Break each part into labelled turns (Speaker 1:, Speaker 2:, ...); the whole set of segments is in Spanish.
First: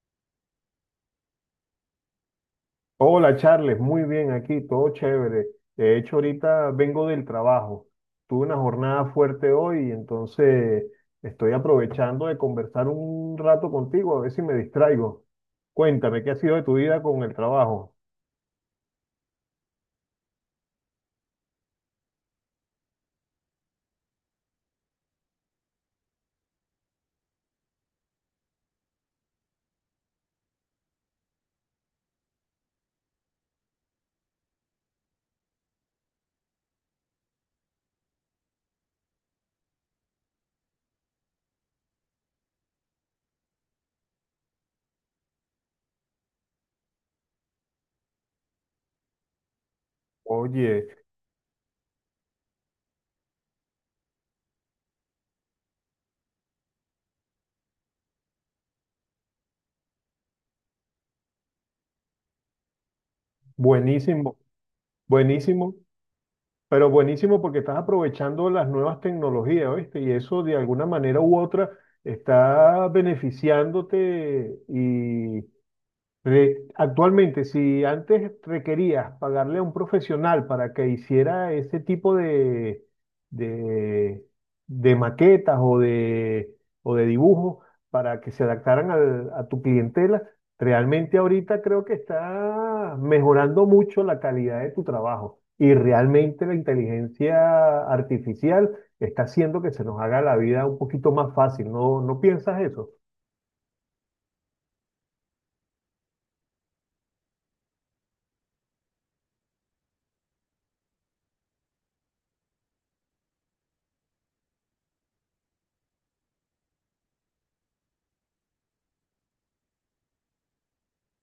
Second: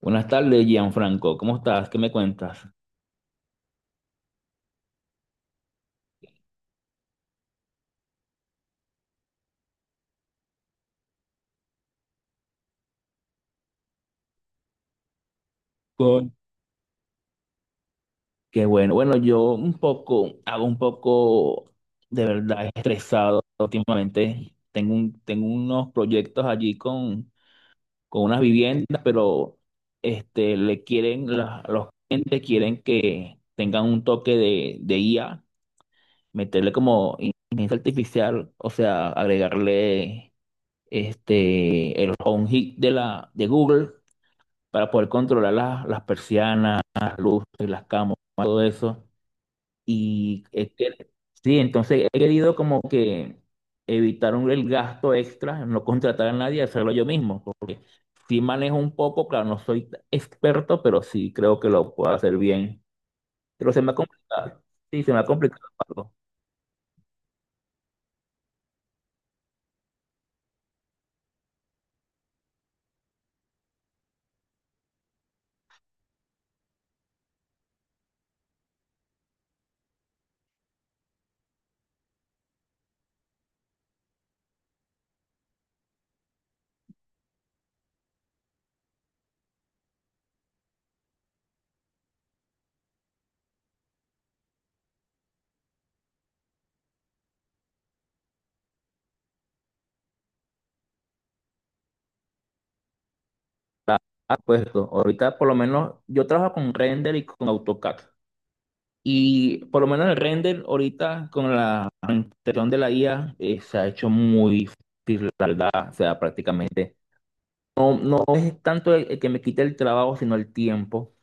Speaker 1: Buenas tardes, Gianfranco. ¿Cómo estás? ¿Qué me cuentas?
Speaker 2: Hola Charles, muy bien aquí, todo chévere. De hecho, ahorita vengo del trabajo. Tuve una jornada fuerte hoy, entonces estoy aprovechando de conversar un rato contigo, a ver si me distraigo. Cuéntame, ¿qué
Speaker 1: Con-
Speaker 2: ha sido de tu vida con el trabajo?
Speaker 1: Qué bueno. Bueno, yo un poco, hago un poco de verdad estresado últimamente. Tengo unos proyectos allí con unas viviendas, pero le quieren, los clientes quieren que tengan un toque de IA, meterle como inteligencia artificial, o sea, agregarle el home hit de de Google para poder controlar las persianas, las luces, las camas, todo eso. Y es
Speaker 2: Oye,
Speaker 1: que- sí, entonces he querido como que evitar el gasto extra, no contratar a nadie, hacerlo yo mismo. Sí manejo un poco, claro, no soy experto, pero sí creo que lo puedo hacer bien. Pero se me ha
Speaker 2: buenísimo,
Speaker 1: complicado. Sí, se me ha complicado
Speaker 2: buenísimo,
Speaker 1: algo.
Speaker 2: pero buenísimo porque estás aprovechando las nuevas tecnologías, ¿oíste? Y eso de alguna manera u otra está beneficiándote y, actualmente, si antes requerías pagarle a un profesional para que hiciera ese tipo de, de maquetas o de dibujos para que se adaptaran a tu clientela, realmente ahorita creo que está mejorando mucho la calidad de tu trabajo y realmente la inteligencia artificial está haciendo que se nos haga la vida un poquito más fácil. ¿No, no piensas eso?
Speaker 1: Ah, pues, ahorita por lo menos yo trabajo con render y con AutoCAD. Y por lo menos el render ahorita con la implementación de la IA se ha hecho muy tardada, o sea, prácticamente. No, no es tanto el que me quite el trabajo, sino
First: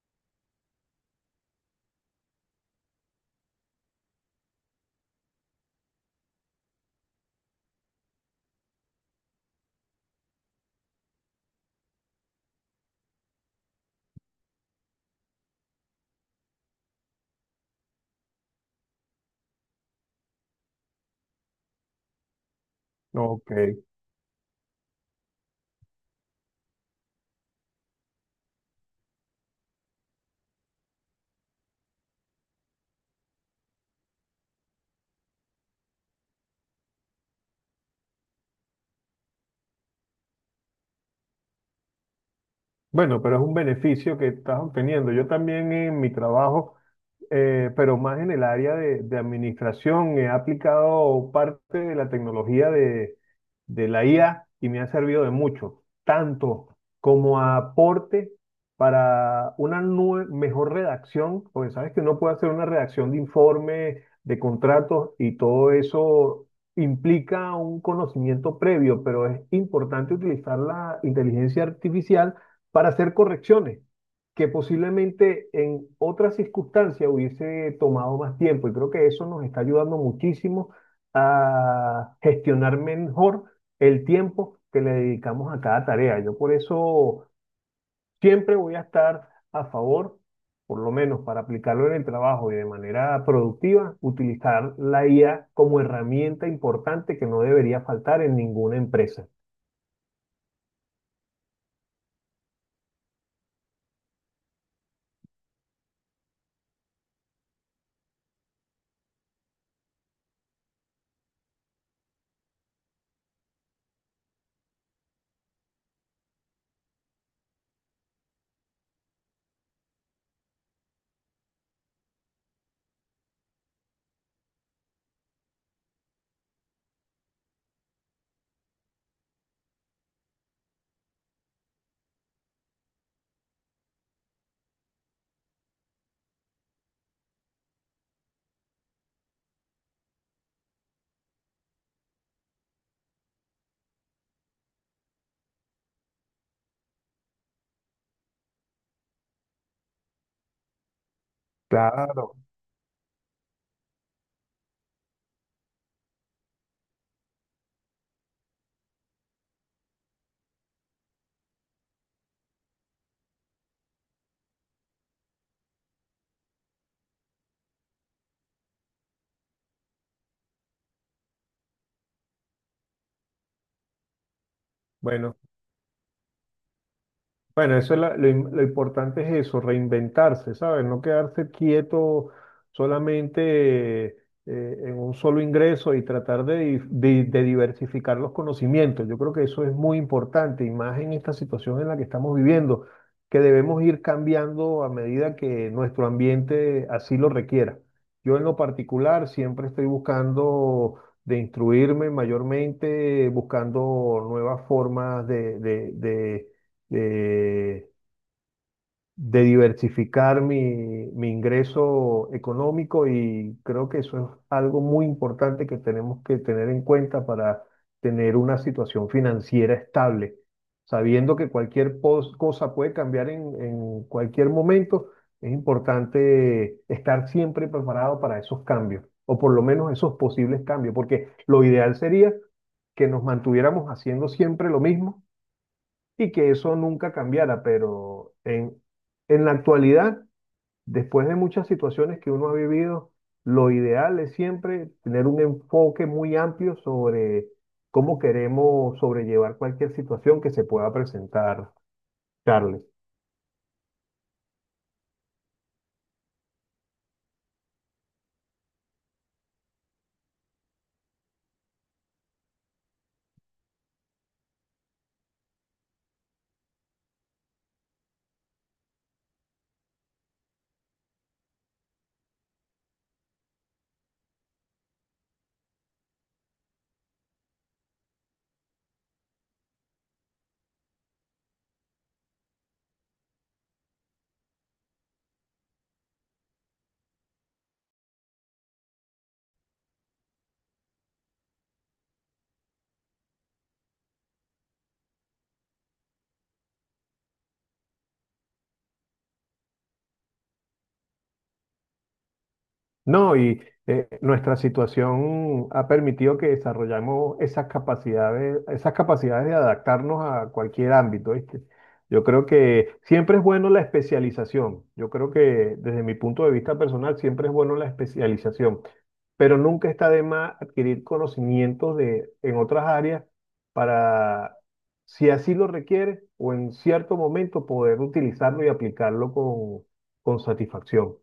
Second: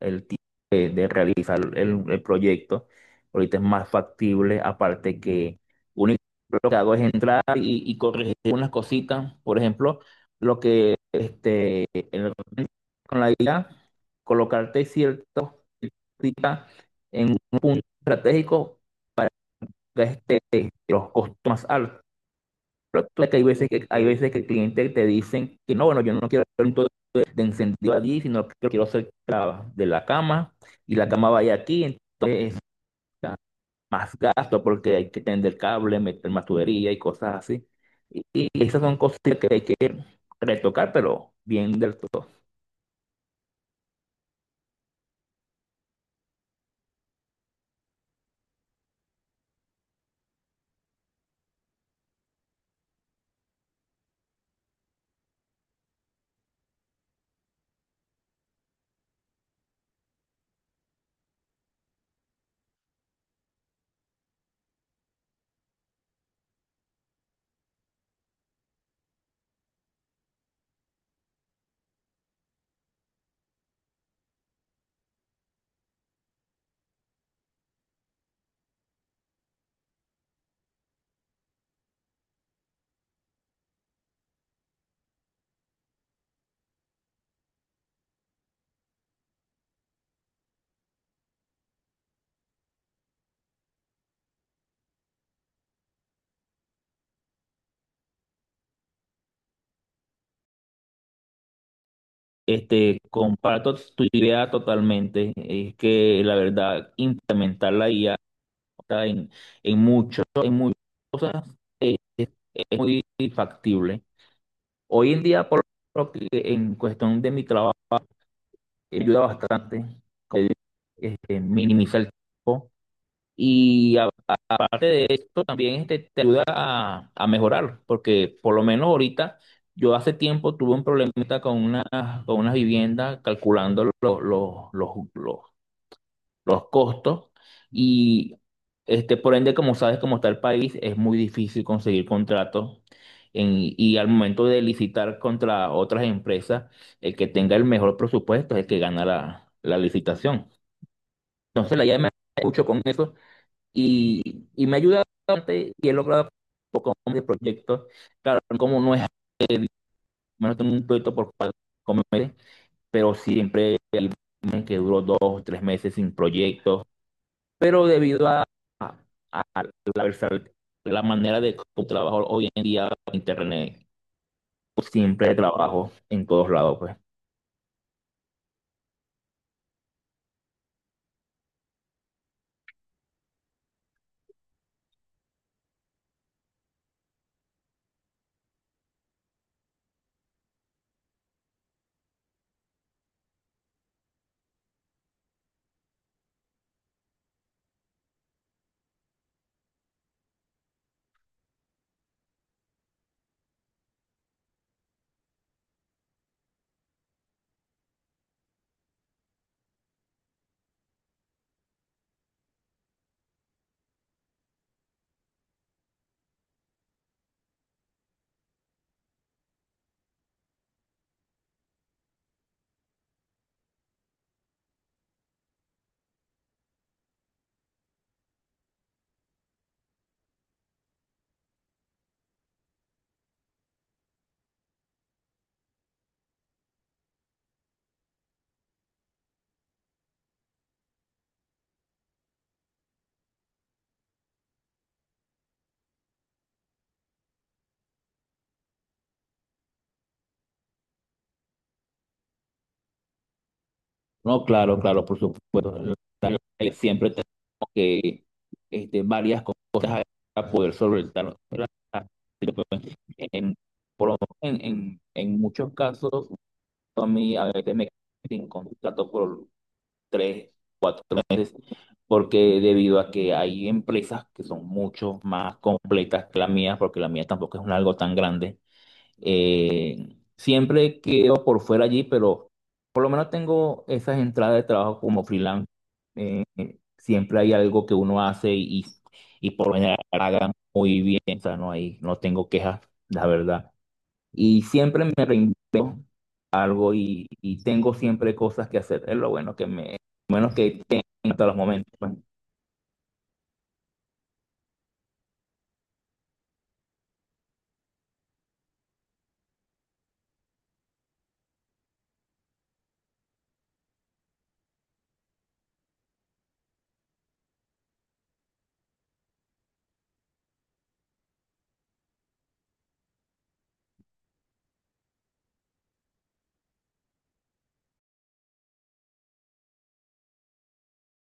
Speaker 1: el tiempo de realizar el proyecto. Ahorita es más factible, aparte que único lo que hago es entrar y corregir unas cositas. Por ejemplo, lo que con la idea, colocarte ciertos cositas en un punto estratégico que este, los costos más altos. Porque
Speaker 2: Ok.
Speaker 1: hay veces que el cliente te dicen que no, bueno, yo no quiero hacer un todo de encendido allí, sino que quiero hacer de la cama y la cama vaya aquí, entonces está más gasto porque hay que tender cable, meter más tubería y cosas así. Y esas son cosas que hay que retocar, pero bien del todo.
Speaker 2: Bueno, pero es un beneficio que estás obteniendo. Yo también en mi trabajo pero más en el área de administración. He aplicado parte de la tecnología de la IA y me ha servido de mucho, tanto como aporte para una mejor redacción, porque sabes que uno puede hacer una redacción de informes, de contratos y todo eso implica un conocimiento previo, pero es importante utilizar la inteligencia artificial para hacer correcciones que posiblemente en otras circunstancias hubiese tomado más tiempo. Y creo que eso nos está ayudando muchísimo a gestionar mejor el tiempo que le dedicamos a cada tarea. Yo por eso siempre voy a estar a favor, por lo menos para aplicarlo en el trabajo y de manera productiva, utilizar la IA como herramienta importante que no debería faltar en ninguna empresa.
Speaker 1: Comparto tu idea totalmente. Es que la verdad, implementar la IA en, en muchas cosas, eh, es, es muy factible. Hoy en día, por lo que en cuestión de mi trabajo, me ayuda bastante, como digo, minimiza el tiempo. Y aparte de esto, también este, te ayuda a mejorar, porque por lo menos ahorita, yo hace tiempo tuve un problemita con con una vivienda calculando los, los, los costos y este, por ende, como sabes, como está el país, es muy difícil conseguir contratos en- y al momento de licitar contra otras empresas, el que tenga el mejor presupuesto es el que gana la licitación. Entonces, la idea me
Speaker 2: Claro.
Speaker 1: escucho con eso y me ha ayudado bastante y he logrado un poco de proyectos. Claro, como no es, no tengo un proyecto por cuatro meses, pero siempre hay meses que duró dos, tres meses sin proyectos pero debido a- a la, la manera de cómo trabajo hoy en día internet, pues, siempre
Speaker 2: Bueno,
Speaker 1: trabajo en todos lados, pues.
Speaker 2: Bueno, eso es lo importante es eso, reinventarse, ¿sabes? No quedarse quieto solamente, en un solo ingreso y tratar de, de diversificar los conocimientos. Yo creo que eso es muy importante y más en esta situación en la que estamos viviendo, que debemos ir cambiando a medida que nuestro ambiente así lo requiera. Yo en lo particular siempre estoy buscando de instruirme mayormente, buscando nuevas formas de, de diversificar mi ingreso económico y creo que eso es algo muy importante que tenemos que tener en cuenta para tener una situación financiera estable, sabiendo que cualquier cosa puede cambiar en cualquier momento. Es importante estar siempre preparado para esos cambios, o por lo menos esos posibles cambios, porque lo ideal sería que nos mantuviéramos haciendo siempre lo mismo y que eso nunca cambiara, pero en la actualidad, después de muchas situaciones que uno ha vivido, lo ideal es siempre tener un enfoque muy amplio sobre cómo queremos sobrellevar cualquier situación que se pueda presentar, Charles.
Speaker 1: No, claro, claro, por supuesto. Siempre tenemos que este, varias cosas para poder solventar. ¿Verdad? En, por lo menos en muchos casos, a mí a veces me quedo sin contrato por tres, porque debido a que hay empresas que son mucho más completas que la mía, porque la mía tampoco es un algo tan grande. Siempre quedo por fuera allí, pero por lo menos tengo esas entradas de trabajo como freelance. Siempre hay algo que uno hace y por lo general haga muy bien, o sea, no hay, no tengo quejas, la verdad. Y siempre me reinvento algo y tengo siempre cosas que hacer. Es lo bueno lo bueno que tengo hasta los momentos, pues.
Speaker 2: No, y nuestra situación ha permitido que desarrollamos esas capacidades de adaptarnos a cualquier ámbito, ¿viste? Yo creo que siempre es bueno la especialización. Yo creo que desde mi punto de vista personal siempre es bueno la especialización, pero nunca está de más adquirir conocimientos de en otras áreas para, si así lo requiere o en cierto momento poder utilizarlo y aplicarlo con satisfacción.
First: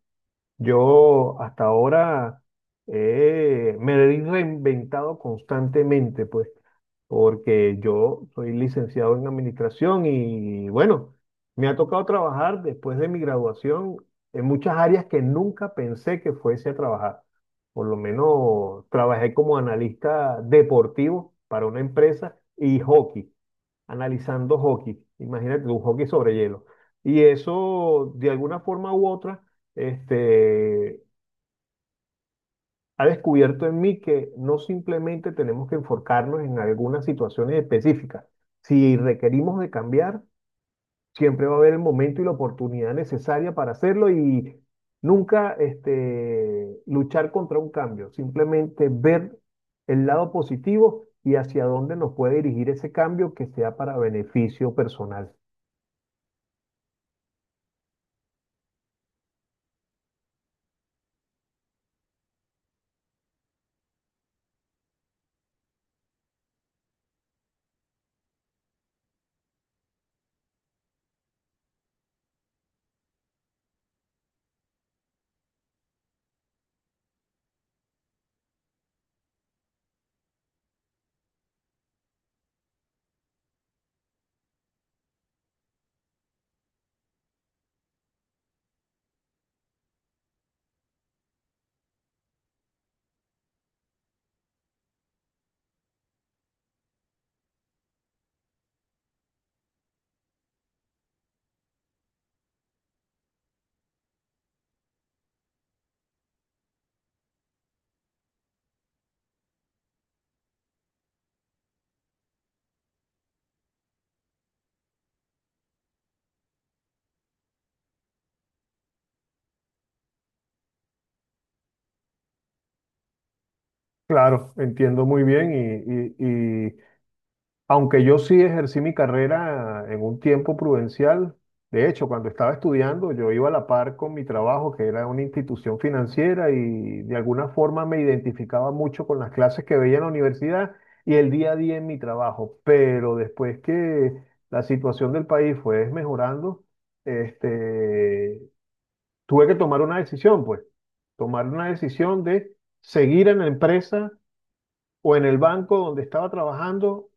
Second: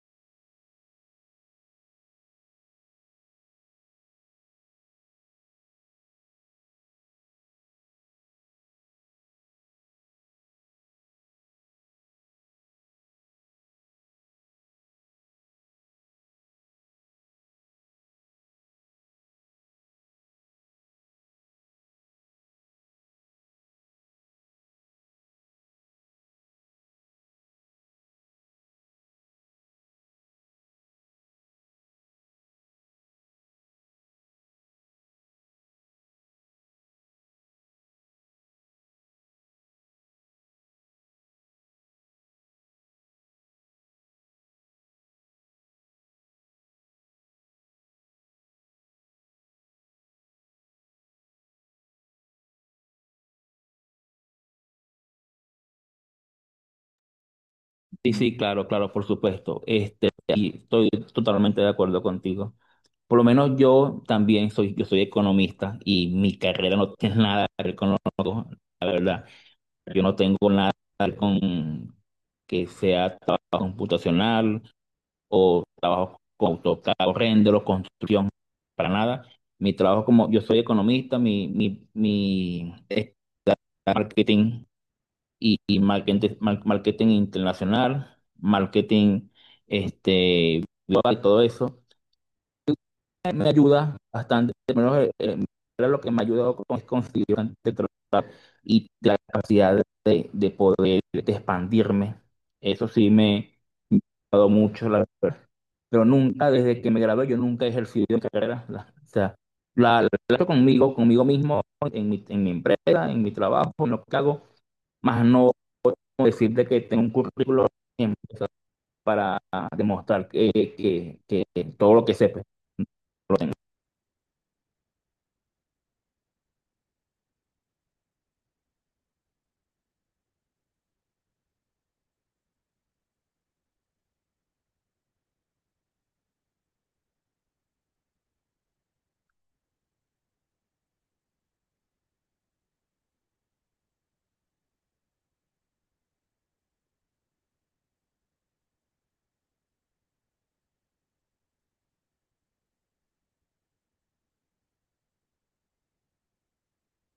Speaker 2: Yo hasta ahora, me he reinventado constantemente, pues, porque yo soy licenciado en administración y bueno, me ha tocado trabajar después de mi graduación en muchas áreas que nunca pensé que fuese a trabajar. Por lo menos trabajé como analista deportivo para una empresa y hockey analizando hockey. Imagínate un hockey sobre hielo. Y eso, de alguna forma u otra, este, ha descubierto en mí que no simplemente tenemos que enfocarnos en algunas situaciones específicas. Si requerimos de cambiar, siempre va a haber el momento y la oportunidad necesaria para hacerlo y nunca luchar contra un cambio, simplemente ver el lado positivo y hacia dónde nos puede dirigir ese cambio que sea para beneficio personal.
Speaker 1: Sí, sí, claro, claro, por supuesto. Y estoy totalmente de acuerdo contigo. Por lo menos yo también soy, yo soy economista y mi carrera no tiene nada, ¿no? Yo no tengo nada con que sea trabajo computacional, trabajo con AutoCAD, render, construcción, para nada. Mi trabajo como, yo soy economista, mi es marketing y marketing, marketing internacional, marketing, global, todo eso. Me ayuda bastante, menos era lo que me ha ayudado con, es conseguir bastante trabajo y la capacidad de poder de expandirme. Eso sí me ha ayudado mucho, la verdad. Pero nunca, desde que me gradué, yo nunca he ejercido mi carrera. O sea, la trato conmigo, conmigo mismo, en mi empresa, en mi trabajo, en lo que hago, más no decirte que tengo un currículo en- para demostrar que, que todo lo que sepa.
Speaker 2: Claro, entiendo muy bien y aunque yo sí ejercí mi carrera en un tiempo prudencial, de hecho, cuando estaba estudiando yo iba a la par con mi trabajo, que era una institución financiera y de alguna forma me identificaba mucho con las clases que veía en la universidad y el día a día en mi trabajo, pero después que la situación del país fue mejorando, este, tuve que tomar una decisión, pues, tomar una decisión de seguir en la empresa o en el banco donde estaba trabajando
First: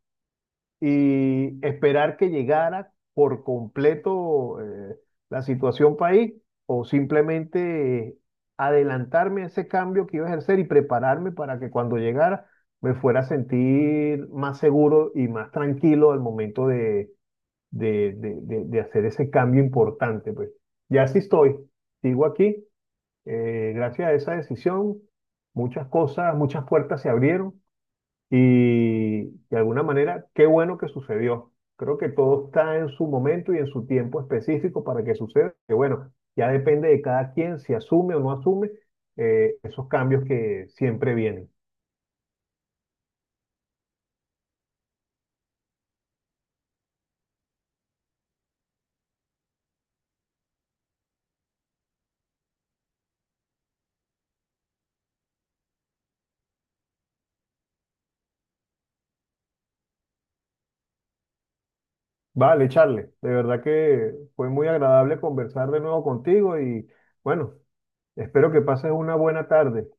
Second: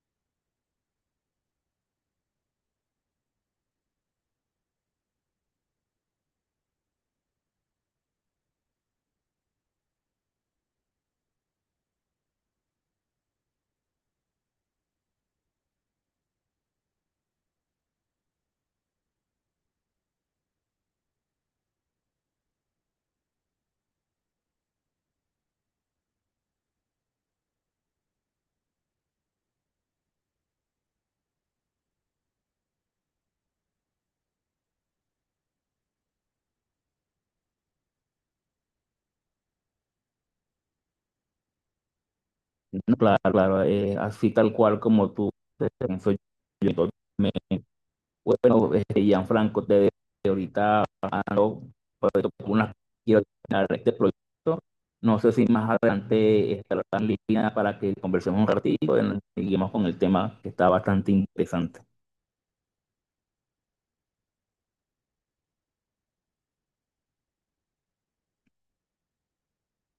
Speaker 2: y esperar que llegara por completo, la situación país o simplemente, adelantarme a ese cambio que iba a ejercer y prepararme para que cuando llegara me fuera a sentir más seguro y más tranquilo al momento de hacer ese cambio importante, pues. Ya sí estoy, sigo aquí, gracias a esa decisión, muchas cosas, muchas puertas se abrieron y de alguna manera, qué bueno que sucedió. Creo que todo está en su momento y en su tiempo específico para que suceda. Que bueno, ya depende de cada quien si asume o no asume, esos cambios que siempre vienen.
Speaker 1: No, claro, claro, así tal cual como tú, te pienso yo totalmente. Bueno, este, Gianfranco, te dejo que ahorita ando por unas- quiero terminar este proyecto. No sé si más adelante estará en línea para que conversemos un ratito y seguimos con el tema que está bastante interesante.
Speaker 2: Vale, Charles, de verdad que fue muy agradable conversar de nuevo contigo y bueno, espero que pases una buena tarde.